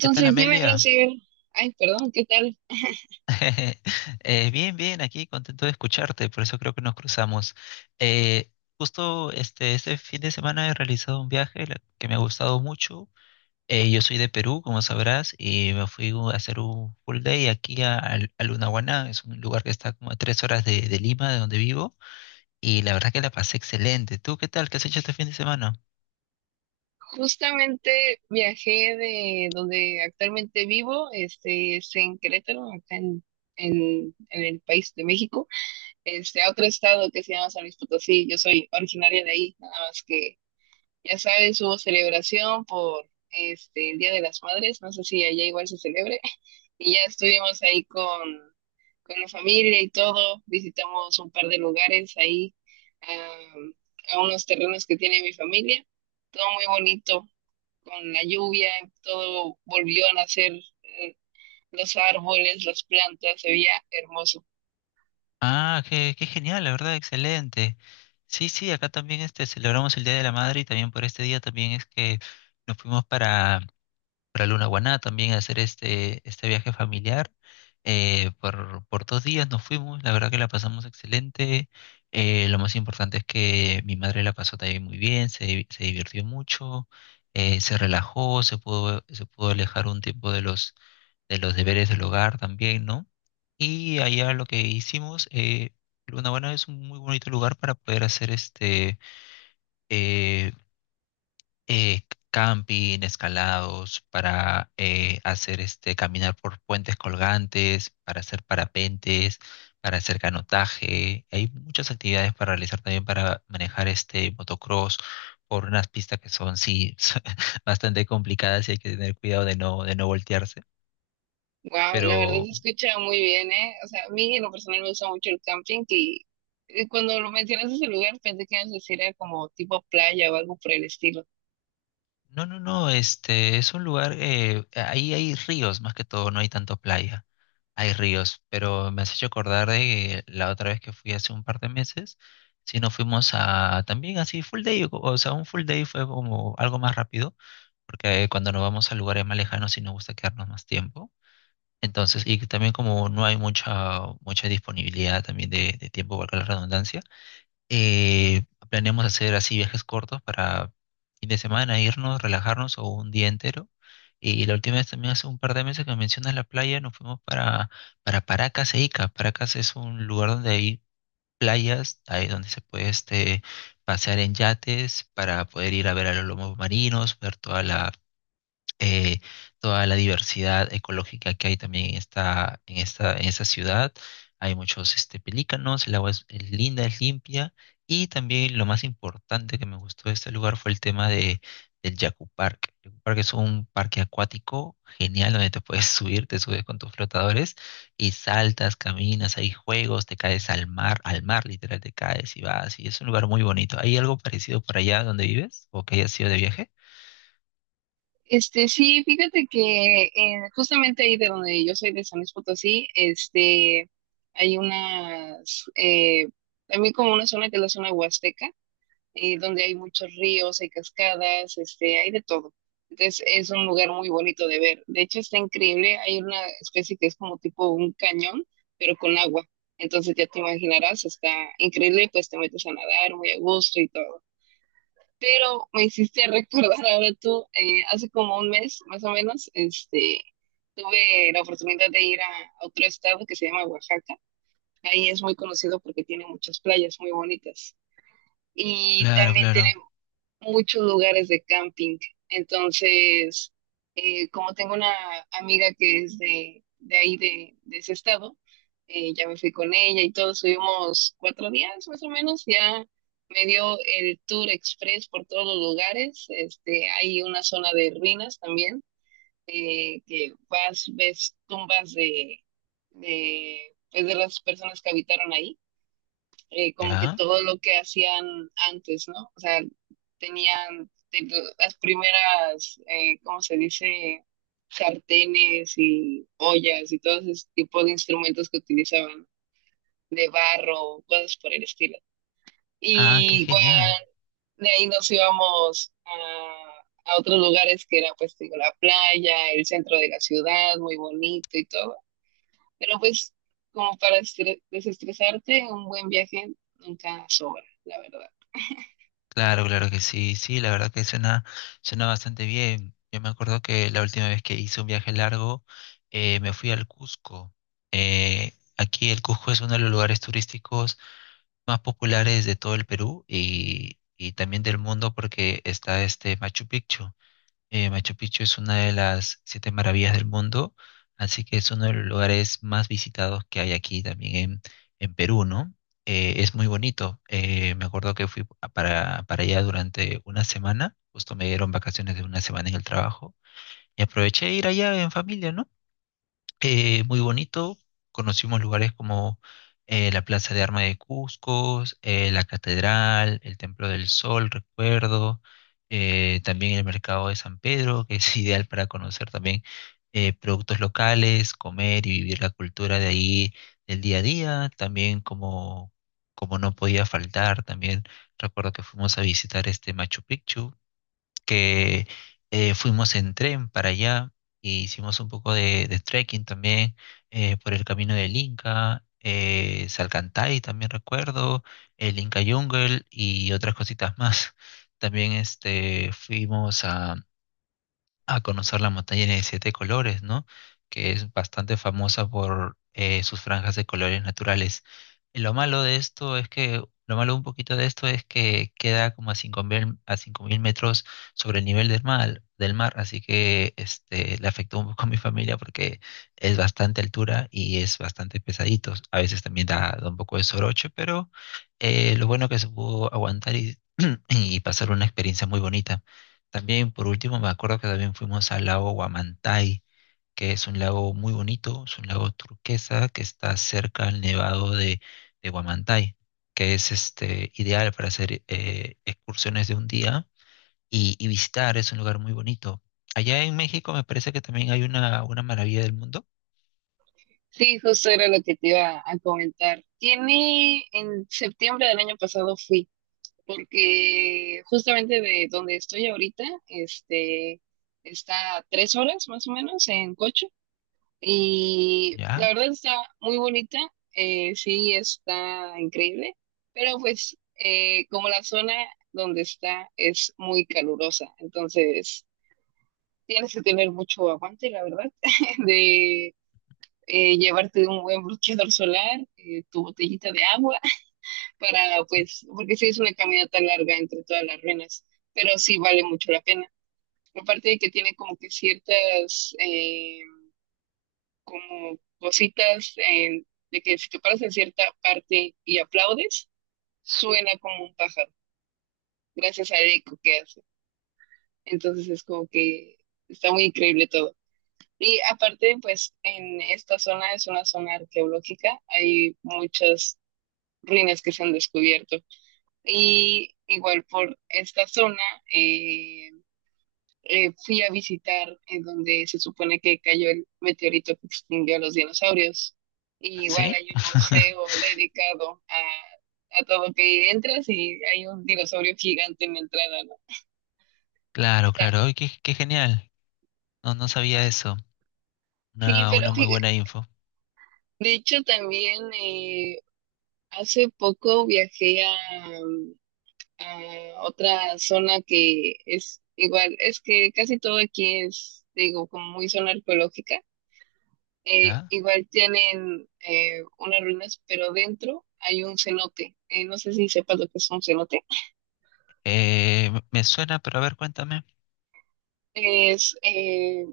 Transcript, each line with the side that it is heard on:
left: ¿Qué tal,
right: dime,
left: Amelia?
right: Graciel, ay, perdón, ¿qué tal?
left: Bien, bien, aquí contento de escucharte, por eso creo que nos cruzamos. Eh, Justo este fin de semana he realizado un que me ha gustado mucho. Yo soy de Perú, como sabrás, y a hacer un full day aquí a Lunahuaná. Es un lugar que está como a tres horas de Lima, de donde vivo, y la verdad que la pasé excelente. ¿Tú qué tal? ¿Qué has hecho este fin de semana?
right: Justamente viajé de donde actualmente vivo, es en Querétaro, en el país de México, a otro estado que se llama San Luis Potosí. Yo soy originaria de ahí, nada más que, ya sabes, hubo celebración por el Día de las Madres, no sé si allá igual se celebre. Y ya estuvimos ahí con la familia y todo, visitamos un par de lugares ahí, am, a unos terrenos que tiene mi familia, todo muy bonito, con la lluvia, todo volvió a nacer, eh, los árboles, las plantas, se veía hermoso.
left: Ah, qué genial, la verdad, excelente. Sí, sí, acá también celebramos el Día de la Madre, y también por este día también es que nos fuimos para Luna Guaná también a hacer este viaje familiar. Por dos días nos fuimos, la verdad que la pasamos excelente. Lo más importante es que mi madre la pasó también muy bien, se divirtió mucho, se relajó, se pudo alejar un tiempo de de los deberes del hogar también, ¿no? Y allá lo que hicimos, Luna Guaná es un muy bonito lugar para poder hacer eh, eh, camping, escalados, para hacer caminar por puentes colgantes, para hacer parapentes, para hacer canotaje. Hay muchas actividades para realizar, también para manejar este motocross por unas pistas que son, sí, bastante complicadas, y hay que tener cuidado de no voltearse.
right: Wow, la verdad
left: Pero
right: se escucha muy bien, ¿eh? O sea, a mí en lo personal me gusta mucho el camping, y cuando lo mencionaste ese lugar pensé que ibas a decir era como tipo playa o algo por el estilo.
left: no, no, no, este es un lugar, ahí hay ríos más que todo, no hay tanto playa, hay ríos, pero me has hecho acordar de la otra vez que fui hace un par de meses, si nos fuimos a también así full day. O sea, un full day fue como algo más rápido, porque cuando nos vamos a lugares más lejanos sí nos gusta quedarnos más tiempo, entonces, y también como no hay mucha disponibilidad también de tiempo, valga la redundancia. eh, Planeamos hacer así viajes cortos para fin de semana, irnos, relajarnos, o un día entero. Y la última vez también, hace un par de meses que mencionas la playa, nos fuimos para Paracas e Ica. Paracas es un lugar donde hay playas, ahí donde se puede pasear en yates para poder ir a ver a los lomos marinos, ver eh, toda la diversidad ecológica que hay también en en esta ciudad. Hay muchos pelícanos, el agua es linda, es limpia. Y también lo más importante que me gustó de este lugar fue el tema del Yaku Park. El Yaku Park es un parque acuático genial donde te puedes subir, te subes con tus flotadores y saltas, caminas, hay juegos, te caes al mar, al mar, literal, te caes y vas. Y es un lugar muy bonito. ¿Hay algo parecido por allá donde vives o que hayas ido de viaje?
right: Este, sí, fíjate que justamente ahí de donde yo soy, de San Luis Potosí, hay unas, también como una zona que es la zona huasteca, donde hay muchos ríos, hay cascadas, hay de todo. Entonces es un lugar muy bonito de ver. De hecho está increíble, hay una especie que es como tipo un cañón, pero con agua. Entonces ya te imaginarás, está increíble, pues te metes a nadar muy a gusto y todo. Pero me hiciste recordar ahora tú, hace como un mes más o menos, tuve la oportunidad de ir a otro estado que se llama Oaxaca. Ahí es muy conocido porque tiene muchas playas muy bonitas. Y
left: Claro,
right: también
left: claro.
right: tiene muchos lugares de camping. Entonces, como tengo una amiga que es de ahí, de ese estado, ya me fui con ella y todos subimos cuatro días más o menos, ya me dio el tour express por todos los lugares. Este, hay una zona de ruinas también, que vas, ves tumbas pues, de las personas que habitaron ahí, como que
left: ¿Ya?
right: todo lo que hacían antes, ¿no? O sea, tenían las primeras, ¿cómo se dice? Sartenes y ollas y todos ese tipo de instrumentos que utilizaban, de barro, cosas por el estilo.
left: Ah, qué
right: Y igual
left: genial.
right: de ahí nos íbamos a otros lugares que era, pues digo, la playa, el centro de la ciudad, muy bonito y todo. Pero pues como para desestresarte, un buen viaje nunca sobra, la verdad.
left: Claro, claro que sí, sí, la verdad que suena, suena bastante bien. Yo me acuerdo que la última vez que hice un viaje largo, me fui al Cusco. Aquí el Cusco es uno de los lugares turísticos más populares de todo el Perú, y también del mundo, porque está este Machu Picchu. Machu Picchu es una de las siete maravillas del mundo, así que es uno de los lugares más visitados que hay aquí también en Perú, ¿no? Es muy bonito. Me acuerdo que para allá durante una semana, justo me dieron vacaciones de una semana en el trabajo, y aproveché de ir allá en familia, ¿no? Muy bonito. Conocimos lugares como la Plaza de Armas de Cusco, la Catedral, el Templo del Sol, recuerdo, también el Mercado de San Pedro, que es ideal para conocer también productos locales, comer y vivir la cultura de ahí del día a día. También como, como no podía faltar, también recuerdo que fuimos a visitar este Machu Picchu, que fuimos en tren para allá, e hicimos un poco de trekking también, por el camino del Inca, Salcantay también recuerdo, el Inca Jungle y otras cositas más. También fuimos a conocer la montaña de siete colores, ¿no? Que es bastante famosa por sus franjas de colores naturales. Y lo malo de esto es que, lo malo un poquito de esto, es que queda como a 5.000, a 5.000 metros sobre el nivel del mar, así que este, le afectó un poco a mi familia, porque es bastante altura y es bastante pesadito. A veces también da un poco de soroche, pero lo bueno que se pudo aguantar, y, y pasar una experiencia muy bonita. También, por último, me acuerdo que también fuimos al lago Huamantay, que es un lago muy bonito, es un lago turquesa que está cerca al nevado de Huamantay, que es este, ideal para hacer excursiones de un día, y visitar. Es un lugar muy bonito. Allá en México me parece que también hay una maravilla del mundo.
right: Sí, justo era lo que te iba a comentar. Tiene, en septiembre del año pasado fui, porque justamente de donde estoy ahorita, está a tres horas más o menos en coche. Y la
left: ¿Ya?
right: verdad está muy bonita, sí está increíble, pero pues como la zona donde está es muy calurosa, entonces tienes que tener mucho aguante, la verdad, de llevarte un buen bloqueador solar, tu botellita de agua, para pues, porque sí es una caminata larga entre todas las ruinas, pero sí vale mucho la pena. Aparte de que tiene como que ciertas como cositas, de que si te paras en cierta parte y aplaudes, suena como un pájaro, gracias al eco que hace. Entonces es como que está muy increíble todo. Y aparte, pues en esta zona, es una zona arqueológica, hay muchas ruinas que se han descubierto. Y igual por esta zona, eh, fui a visitar, donde se supone que cayó el meteorito que extinguió a los dinosaurios. Y igual
left: ¿Sí?
right: hay un museo dedicado a todo, que entras y hay un dinosaurio gigante en la entrada, ¿no?
left: Claro,
right: Está-
left: claro. Ay, qué genial, no, no sabía eso,
right: sí, pero
left: una muy buena info.
right: de hecho también, hace poco viajé a otra zona que es igual, es que casi todo aquí es, digo, como muy zona arqueológica.
left: ¿Ya?
right: Igual tienen unas ruinas, pero dentro hay un cenote. No sé si sepas lo que es un cenote.
left: Me suena, pero a ver, cuéntame.
right: Es,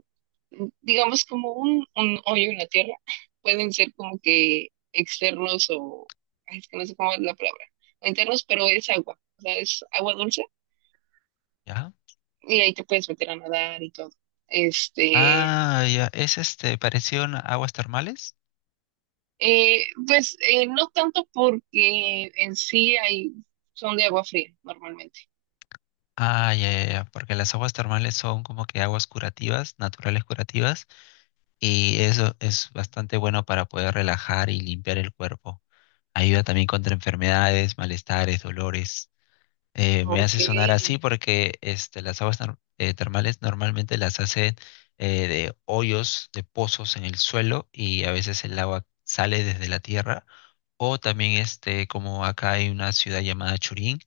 right: digamos, como un hoyo en la tierra. Pueden ser como que externos o, ay, es que no sé cómo es la palabra, o internos, pero es agua, o sea, es agua dulce,
left: ¿Ya?
right: y ahí te puedes meter a nadar y todo. Este,
left: Ah, ya, es este, parecido a aguas termales.
right: Pues no tanto porque en sí hay, son de agua fría normalmente.
left: Ah, ya, ya, ya, porque las aguas termales son como que aguas curativas, naturales curativas, y eso es bastante bueno para poder relajar y limpiar el cuerpo. Ayuda también contra enfermedades, malestares, dolores. Me
right: Ok.
left: hace sonar así porque este, las aguas nor- termales normalmente las hacen de hoyos, de pozos en el suelo, y a veces el agua sale desde la tierra. O también este, como acá hay una ciudad llamada Churín,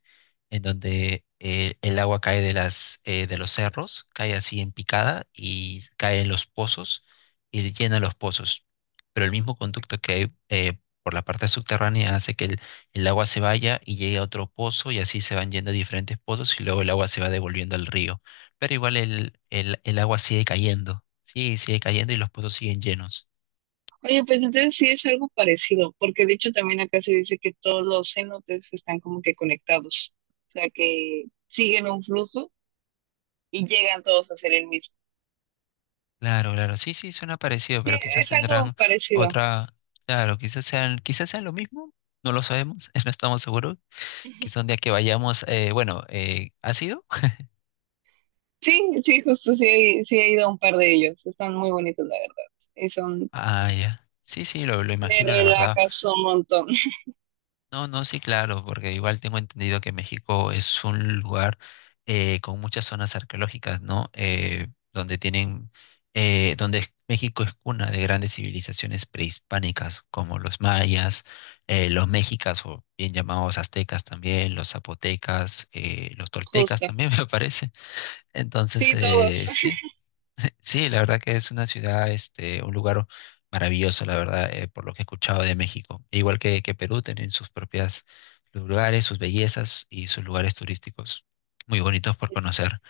left: en donde el agua cae de de los cerros, cae así en picada y cae en los pozos, y llena los pozos. Pero el mismo conducto que hay por la parte subterránea hace que el agua se vaya y llegue a otro pozo, y así se van yendo a diferentes pozos, y luego el agua se va devolviendo al río. Pero igual el agua sigue cayendo, sigue cayendo, y los pozos siguen llenos.
right: Oye, pues entonces sí es algo parecido, porque de hecho también acá se dice que todos los cenotes están como que conectados, o sea que siguen un flujo y llegan todos a ser el mismo.
left: Claro, claro, sí, sí, suena parecido,
right: Sí,
left: pero quizás
right: es algo
left: tendrán
right: parecido.
left: otra, claro, quizás sean lo mismo, no lo sabemos, no estamos seguros. Quizás un día que vayamos, bueno, ¿ha sido?
right: Sí, sí, justo sí, sí he ido a un par de ellos, están muy bonitos la verdad, y son,
left: Ah, ya. Sí, sí, lo
right: te
left: imagino, la verdad.
right: relajas un montón.
left: No, no, sí, claro, porque igual tengo entendido que México es un lugar con muchas zonas arqueológicas, ¿no? Donde tienen, México es cuna de grandes civilizaciones prehispánicas, como los mayas, los mexicas, o bien llamados aztecas también, los zapotecas, los toltecas
right: Justo.
left: también me parece. Entonces,
right: Sí, todos.
left: sí, sí, la verdad que es una ciudad, este, un lugar maravilloso, la verdad, por lo que he escuchado de México. Igual que Perú, tienen sus propias lugares, sus bellezas y sus lugares turísticos muy bonitos por conocer.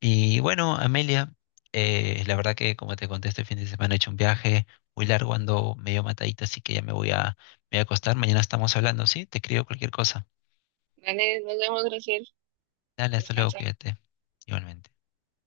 left: Y bueno, Amelia, la verdad que como te conté, este fin de semana he hecho un viaje muy largo, ando medio matadita, así que ya me voy a acostar. Mañana estamos hablando, ¿sí? Te escribo cualquier cosa.
right: Vale, nos vemos, Graciela.
left: Dale, hasta luego,
right: Descansa.
left: cuídate. Igualmente.